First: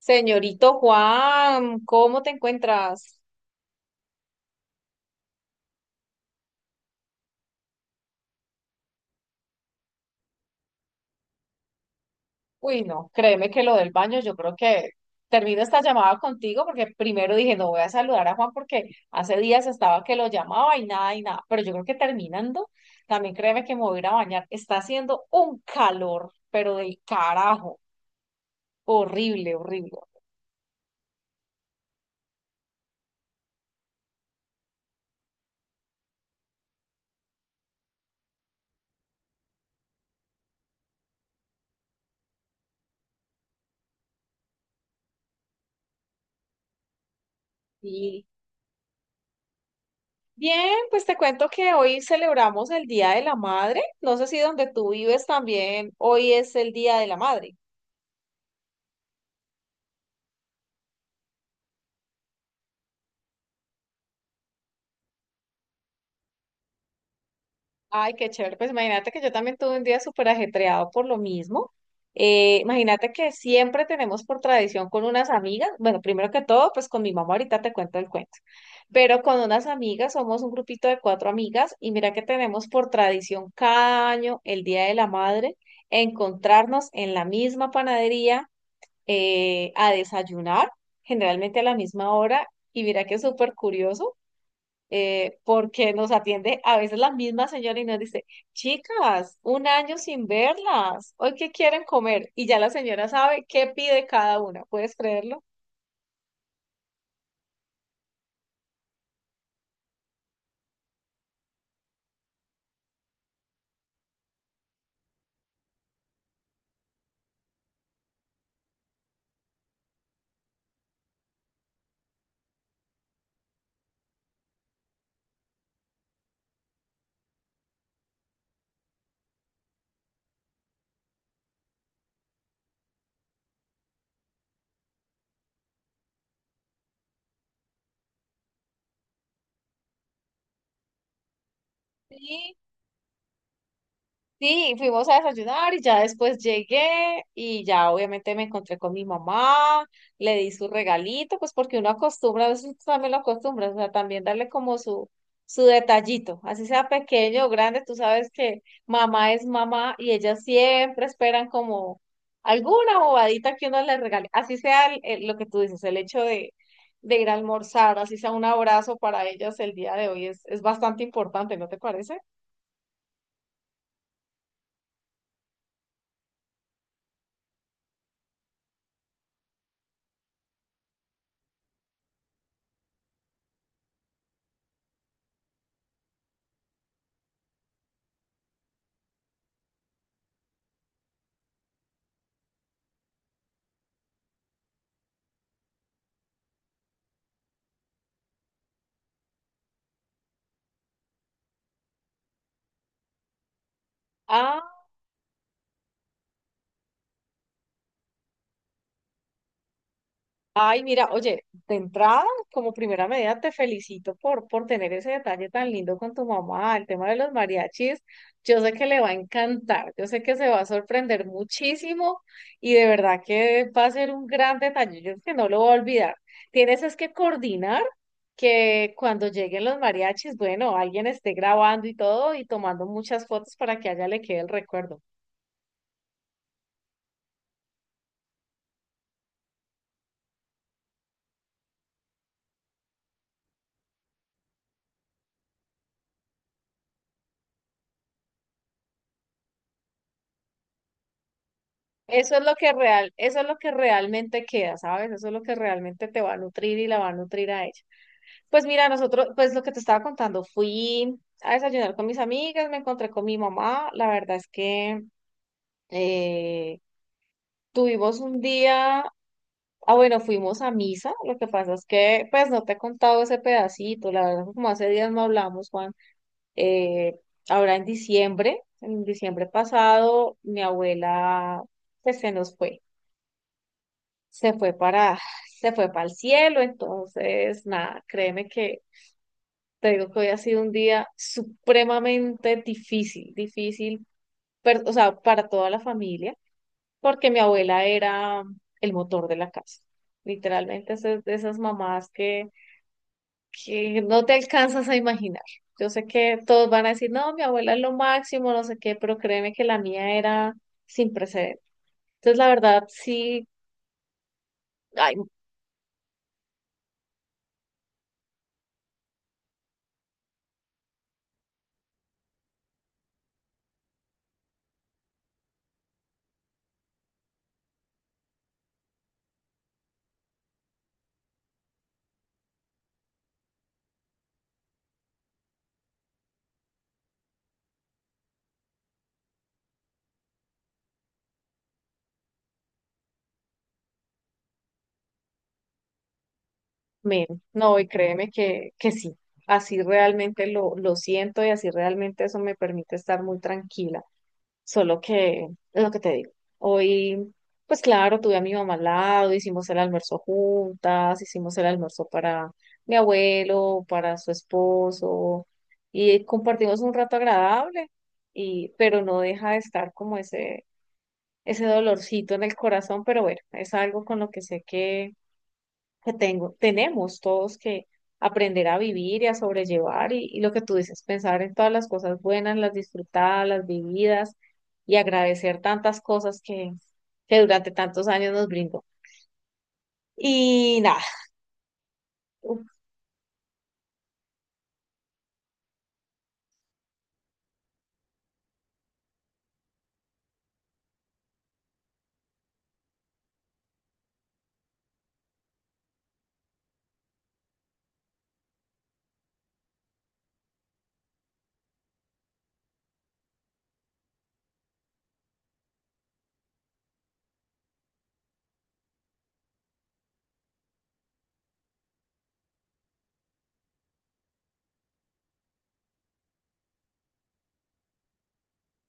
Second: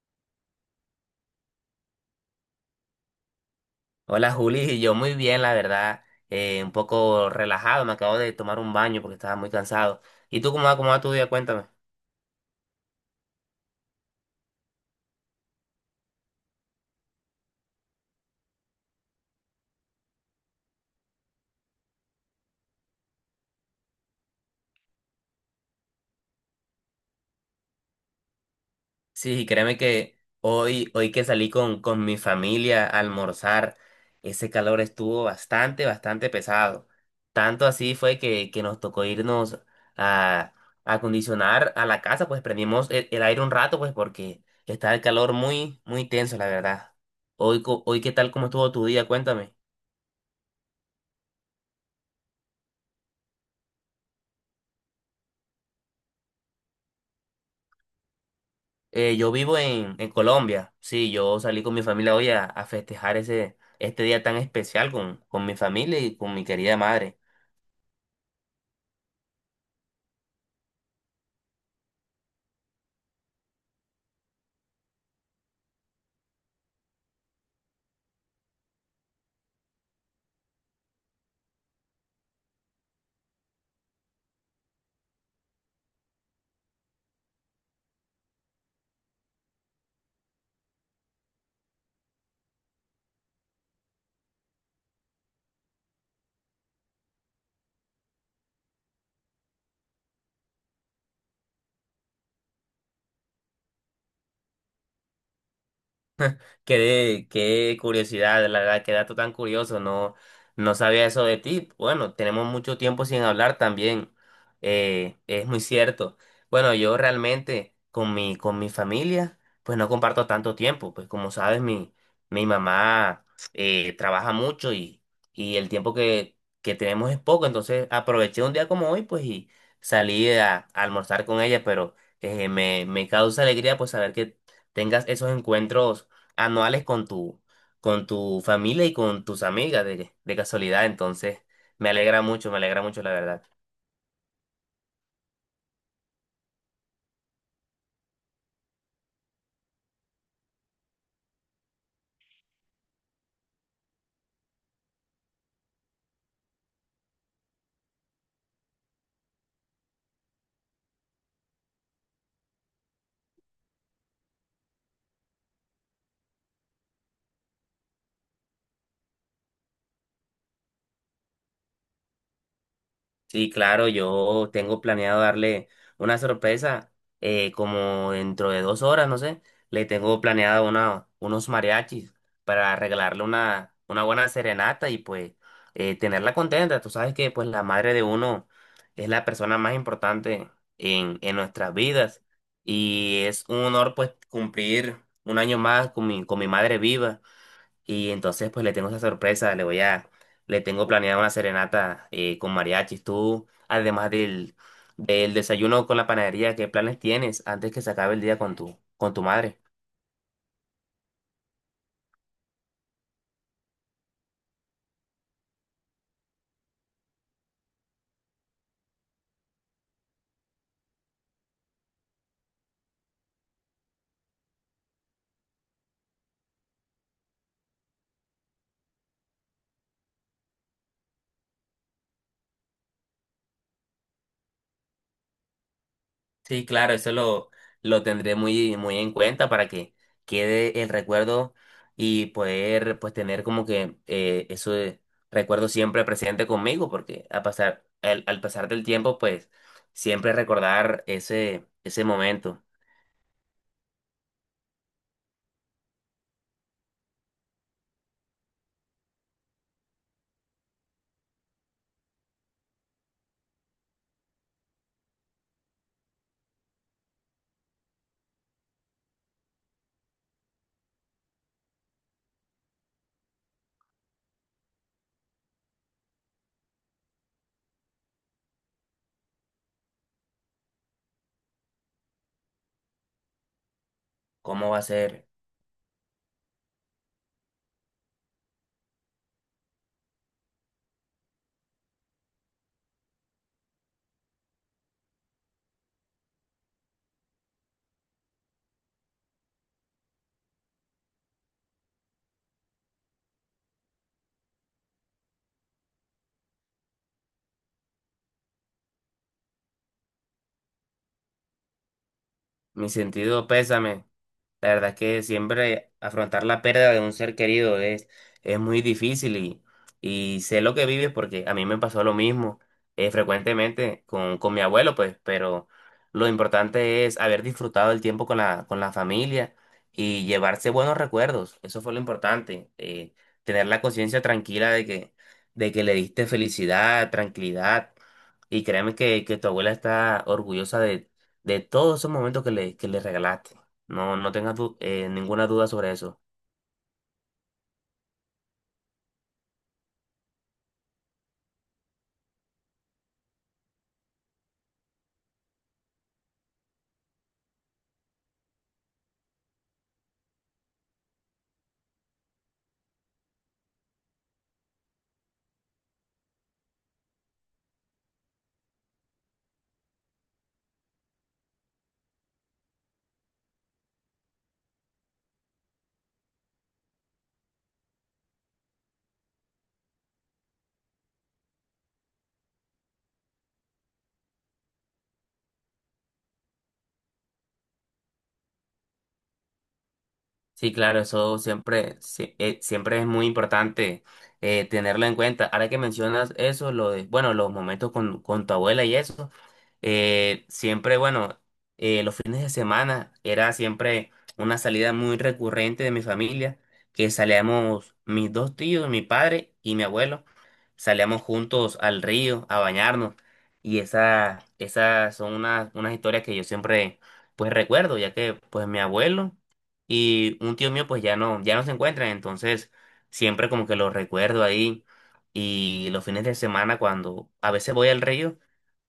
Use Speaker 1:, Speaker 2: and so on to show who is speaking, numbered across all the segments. Speaker 1: Señorito Juan, ¿cómo te encuentras?
Speaker 2: Hola Juli, yo muy bien, la verdad, un poco relajado, me acabo de tomar un baño porque estaba muy cansado. ¿Y tú cómo va tu día? Cuéntame.
Speaker 1: Uy, no, créeme que lo del baño, yo creo que termino esta llamada contigo porque primero dije, no voy a saludar a Juan porque hace días estaba que lo llamaba y nada, pero yo creo que terminando, también créeme que me voy a ir a bañar. Está haciendo un calor, pero del carajo,
Speaker 2: Sí,
Speaker 1: horrible,
Speaker 2: créeme
Speaker 1: horrible.
Speaker 2: que hoy que salí con mi familia a almorzar, ese calor estuvo bastante pesado. Tanto así fue que nos tocó irnos a a acondicionar a la casa, pues prendimos el aire un rato, pues porque está el calor muy tenso, la verdad. Hoy, ¿qué
Speaker 1: Y
Speaker 2: tal, cómo estuvo tu día? Cuéntame.
Speaker 1: bien, pues te cuento que hoy celebramos el Día de la Madre. No sé si donde tú vives también, hoy es el Día de la Madre.
Speaker 2: Yo vivo en Colombia, sí, yo salí con mi familia hoy a festejar este día tan especial con mi familia y con mi querida madre.
Speaker 1: Ay, qué chévere. Pues imagínate que yo también tuve un día súper ajetreado por lo mismo. Imagínate que siempre tenemos por tradición con unas amigas, bueno, primero que todo, pues con mi mamá ahorita te cuento el cuento, pero con unas amigas, somos un grupito de cuatro amigas y mira que tenemos por tradición cada año, el Día de la Madre, encontrarnos en la misma panadería a desayunar, generalmente a la misma hora, y mira que es súper curioso porque nos atiende a veces la misma señora y nos dice, chicas, un año sin verlas, hoy qué quieren comer. Y ya la señora sabe qué pide cada una, ¿puedes creerlo?
Speaker 2: Qué curiosidad, la verdad, qué dato tan curioso, no, no sabía eso de ti. Bueno, tenemos mucho tiempo sin hablar también, es muy cierto. Bueno, yo realmente con mi familia, pues no comparto tanto tiempo, pues como sabes, mi mamá trabaja mucho y el tiempo que tenemos es poco, entonces aproveché un día como hoy, pues y salí a almorzar con ella, pero me causa alegría pues saber que tengas esos encuentros anuales con tu familia y con tus amigas de casualidad. Entonces,
Speaker 1: Sí,
Speaker 2: me alegra mucho, la verdad.
Speaker 1: sí, fuimos a desayunar y ya después llegué y ya obviamente me encontré con mi mamá, le di su regalito, pues porque uno acostumbra, a veces también lo acostumbra, o sea, también darle como su detallito, así sea pequeño o grande, tú sabes que mamá es mamá y ellas siempre esperan como alguna bobadita que uno les regale, así sea lo que tú dices, el hecho de ir a almorzar, así sea un abrazo para ellas el día de hoy es bastante importante, ¿no te parece?
Speaker 2: Sí, claro, yo tengo planeado darle una sorpresa como dentro de 2 horas, no sé. Le tengo planeado unos mariachis para regalarle una buena serenata y pues tenerla contenta. Tú sabes que pues la madre de uno es la persona más importante en nuestras vidas y es un honor pues cumplir un año más con mi madre viva. Y entonces pues le tengo esa sorpresa, le tengo planeada una serenata con mariachis. Tú, además del,
Speaker 1: Ah,
Speaker 2: del desayuno con la panadería, ¿qué planes tienes antes que se acabe el día con tu madre?
Speaker 1: ay, mira, oye, de entrada, como primera medida, te felicito por tener ese detalle tan lindo con tu mamá, el tema de los mariachis. Yo sé que le va a encantar, yo sé que se va a sorprender muchísimo y de verdad que va a ser un gran detalle, yo que no lo voy a olvidar. Tienes es que coordinar que cuando lleguen los mariachis, bueno, alguien esté grabando y todo y tomando muchas fotos para que a ella le quede el recuerdo.
Speaker 2: Sí, claro, eso lo tendré muy en cuenta para que quede el recuerdo y poder pues tener como que eso de recuerdo siempre presente conmigo, porque al pasar del tiempo, pues siempre recordar ese momento,
Speaker 1: Eso es lo que realmente queda, ¿sabes? Eso es lo que realmente te va a nutrir y la va a nutrir a ella. Pues mira, nosotros, pues lo que te estaba contando, fui a desayunar con mis amigas, me encontré con mi mamá, la verdad es que eh, tuvimos un día, ah bueno, fuimos a misa, lo que pasa es que pues no te he contado ese pedacito, la verdad como hace días no hablamos, Juan, eh, ahora en diciembre pasado, mi abuela pues se nos fue. se
Speaker 2: cómo
Speaker 1: fue
Speaker 2: va a
Speaker 1: para,
Speaker 2: ser.
Speaker 1: Se fue para el cielo, entonces, nada, créeme que te digo que hoy ha sido un día supremamente difícil, difícil, o sea, para toda la familia, porque mi abuela era el motor de la casa, literalmente es de esas mamás que no te alcanzas a imaginar. Yo sé que todos van a decir, no, mi abuela es lo máximo, no sé qué, pero créeme que la mía era sin precedentes. Entonces, la verdad,
Speaker 2: Mi
Speaker 1: sí.
Speaker 2: sentido pésame. La verdad es
Speaker 1: Ay,
Speaker 2: que siempre afrontar la pérdida de un ser querido es muy difícil y sé lo que vives porque a mí me pasó lo mismo frecuentemente con mi abuelo, pues, pero lo importante es haber disfrutado el tiempo con la familia y llevarse buenos recuerdos. Eso fue lo importante. Tener la conciencia tranquila de que, le diste felicidad, tranquilidad. Y créeme que tu abuela está orgullosa de todos esos momentos que le regalaste. No, no tengas ninguna duda sobre eso.
Speaker 1: men, no, y créeme que sí, así realmente lo siento y así realmente eso me permite estar muy tranquila. Solo que, es lo que te digo, hoy, pues claro, tuve a mi mamá al lado, hicimos el almuerzo juntas, hicimos el almuerzo para mi abuelo, para su esposo, y compartimos un rato agradable, y, pero no deja de estar como ese dolorcito en el corazón, pero bueno, es algo con lo que sé que tenemos todos que aprender a vivir y a sobrellevar y lo que tú dices, pensar en todas las cosas buenas, las disfrutadas, las vividas y agradecer tantas cosas que durante tantos años nos brindó.
Speaker 2: Sí,
Speaker 1: Y
Speaker 2: claro,
Speaker 1: nada,
Speaker 2: eso siempre, sí,
Speaker 1: uf,
Speaker 2: siempre es muy importante tenerlo en cuenta. Ahora que mencionas eso, lo de, bueno, los momentos con tu abuela y eso, siempre, bueno, los fines de semana era siempre una salida muy recurrente de mi familia, que salíamos mis dos tíos, mi padre y mi abuelo, salíamos juntos al río a bañarnos y esas son unas historias que yo siempre, pues, recuerdo, ya que, pues, mi abuelo y un tío mío pues ya no se encuentran, entonces siempre como que lo recuerdo ahí y los fines de semana cuando a veces voy al río,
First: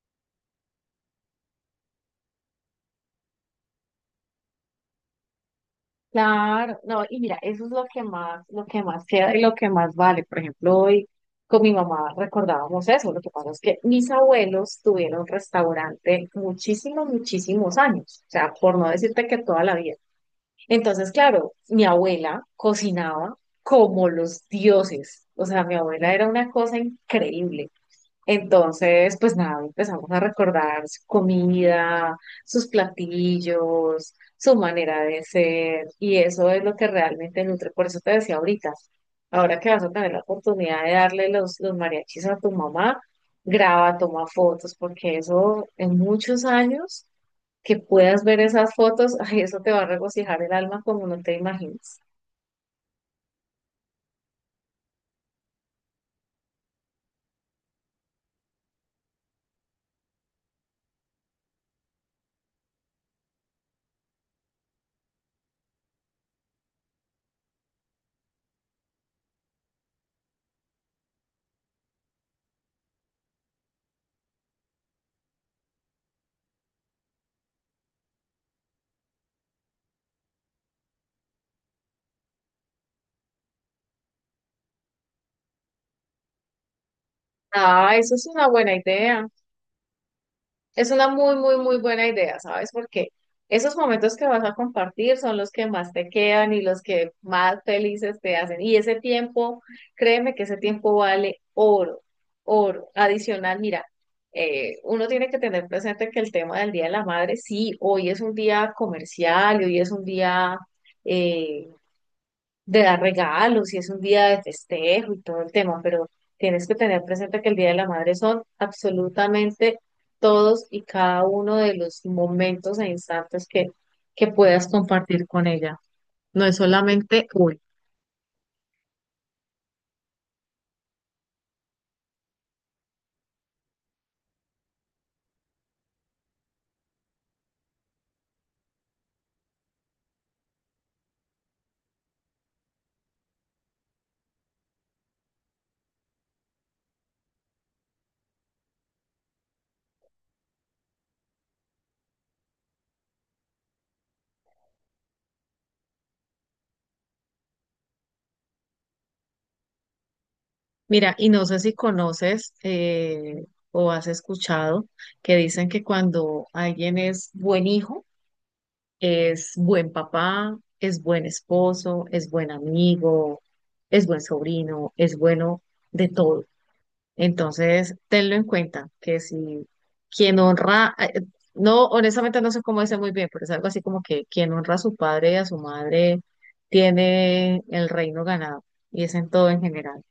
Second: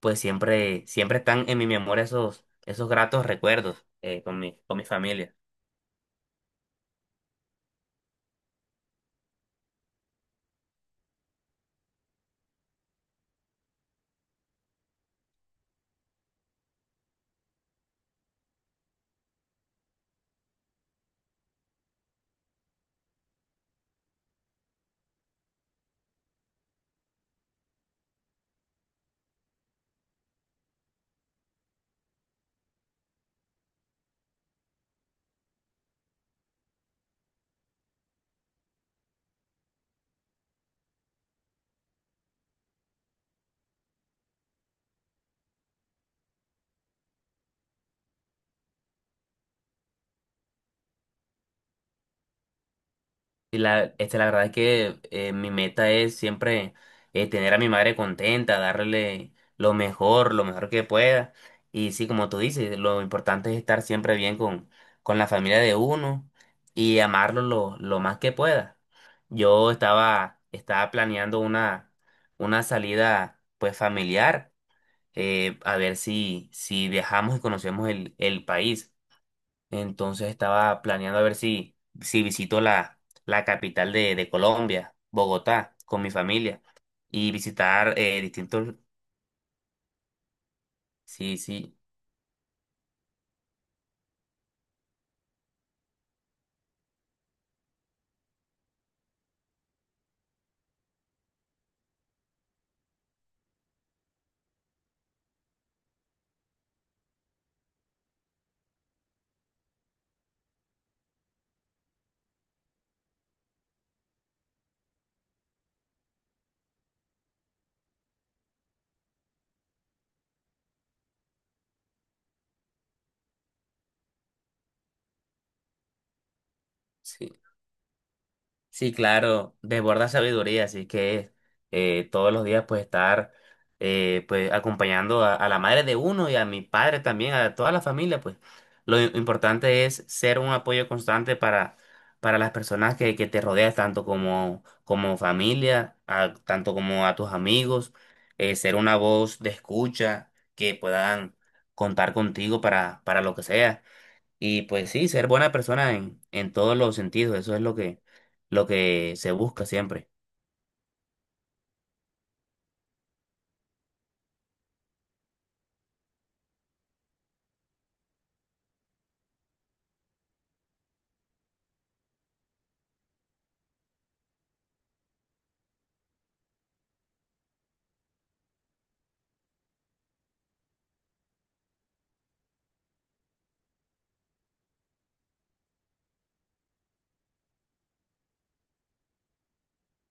Speaker 2: pues siempre están en mi memoria esos gratos recuerdos con mi familia.
Speaker 1: claro, no, y mira, eso es lo que más queda y lo que más vale. Por ejemplo, hoy con mi mamá recordábamos eso, lo que pasa es que mis abuelos tuvieron restaurante muchísimos, muchísimos años, o sea, por no decirte que toda la vida. Entonces, claro, mi abuela cocinaba como los dioses. O sea, mi abuela era una cosa increíble. Entonces, pues nada, empezamos a recordar su comida, sus platillos, su manera de ser, y eso es lo que realmente nutre. Por eso te decía ahorita, ahora que vas a tener la oportunidad de darle los mariachis a tu mamá, graba, toma fotos, porque eso en muchos años que puedas ver esas fotos, ay, eso te va a regocijar el alma como no te imaginas.
Speaker 2: Y la verdad es que mi meta es siempre tener a mi madre contenta, darle lo mejor que pueda. Y sí, como tú dices, lo importante es estar siempre bien con la familia de uno y amarlo lo más que pueda. Yo estaba planeando una salida pues familiar, a ver si viajamos y conocemos el país. Entonces estaba planeando a ver si visito la capital de Colombia, Bogotá, con mi familia y visitar
Speaker 1: Ah, eso es una buena
Speaker 2: distintos.
Speaker 1: idea. Es una muy,
Speaker 2: Sí,
Speaker 1: muy,
Speaker 2: sí,
Speaker 1: muy buena idea, ¿sabes? Porque esos momentos que vas a compartir son los que más te quedan y los que más felices te hacen. Y ese tiempo, créeme que ese tiempo vale oro, oro. Adicional, mira, uno tiene que tener presente que el tema del Día de la Madre, sí, hoy es un día comercial y hoy es un día, eh, de dar regalos y es un día de festejo y todo el tema, pero tienes que tener presente que el Día de la Madre son absolutamente todos y cada uno de los momentos e instantes que puedas compartir con ella. No es solamente
Speaker 2: sí.
Speaker 1: hoy.
Speaker 2: Sí, claro, desborda sabiduría, así que todos los días pues estar pues acompañando a la madre de uno y a mi padre también, a toda la familia, pues importante es ser un apoyo constante para las personas que te rodeas, tanto como familia, tanto como a tus amigos, ser una voz de escucha que puedan contar contigo para lo que sea. Y pues sí, ser buena persona en todos los sentidos, eso es lo que se busca siempre.
Speaker 1: Mira, y no sé si conoces o has escuchado que dicen que cuando alguien es buen hijo, es buen papá, es buen esposo, es buen amigo, es buen sobrino, es bueno de todo. Entonces, tenlo en cuenta, que si quien honra, no, honestamente no sé cómo dice muy bien, pero es algo así como que quien honra a su padre y a su madre tiene el reino ganado, y es en todo en general.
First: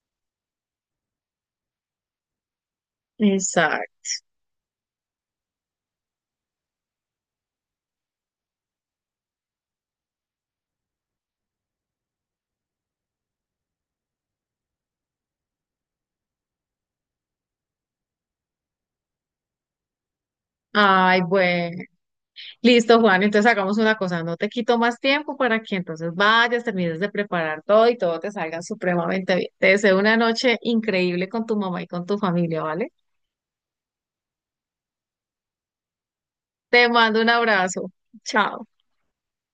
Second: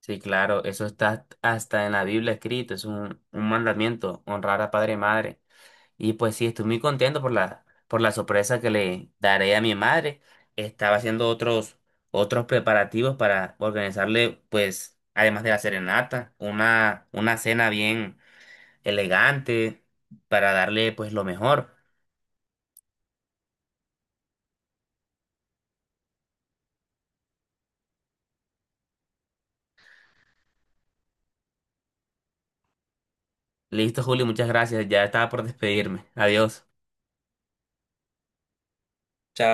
Speaker 2: Sí, claro, eso está hasta en la Biblia escrito, es un
Speaker 1: Exacto.
Speaker 2: mandamiento, honrar a padre y madre. Y pues sí, estoy muy contento por la sorpresa que le daré a mi madre. Estaba haciendo otros preparativos para organizarle, pues, además de la serenata, una cena bien elegante para darle pues
Speaker 1: Ay,
Speaker 2: lo mejor.
Speaker 1: bueno. Listo, Juan, entonces hagamos una cosa, no te quito más tiempo para que entonces vayas, termines de preparar todo y todo te salga supremamente bien. Te deseo una noche increíble con tu mamá y con tu familia, ¿vale?
Speaker 2: Listo, Julio, muchas gracias. Ya estaba por despedirme. Adiós.
Speaker 1: Te mando un abrazo. Chao.
Speaker 2: Chao.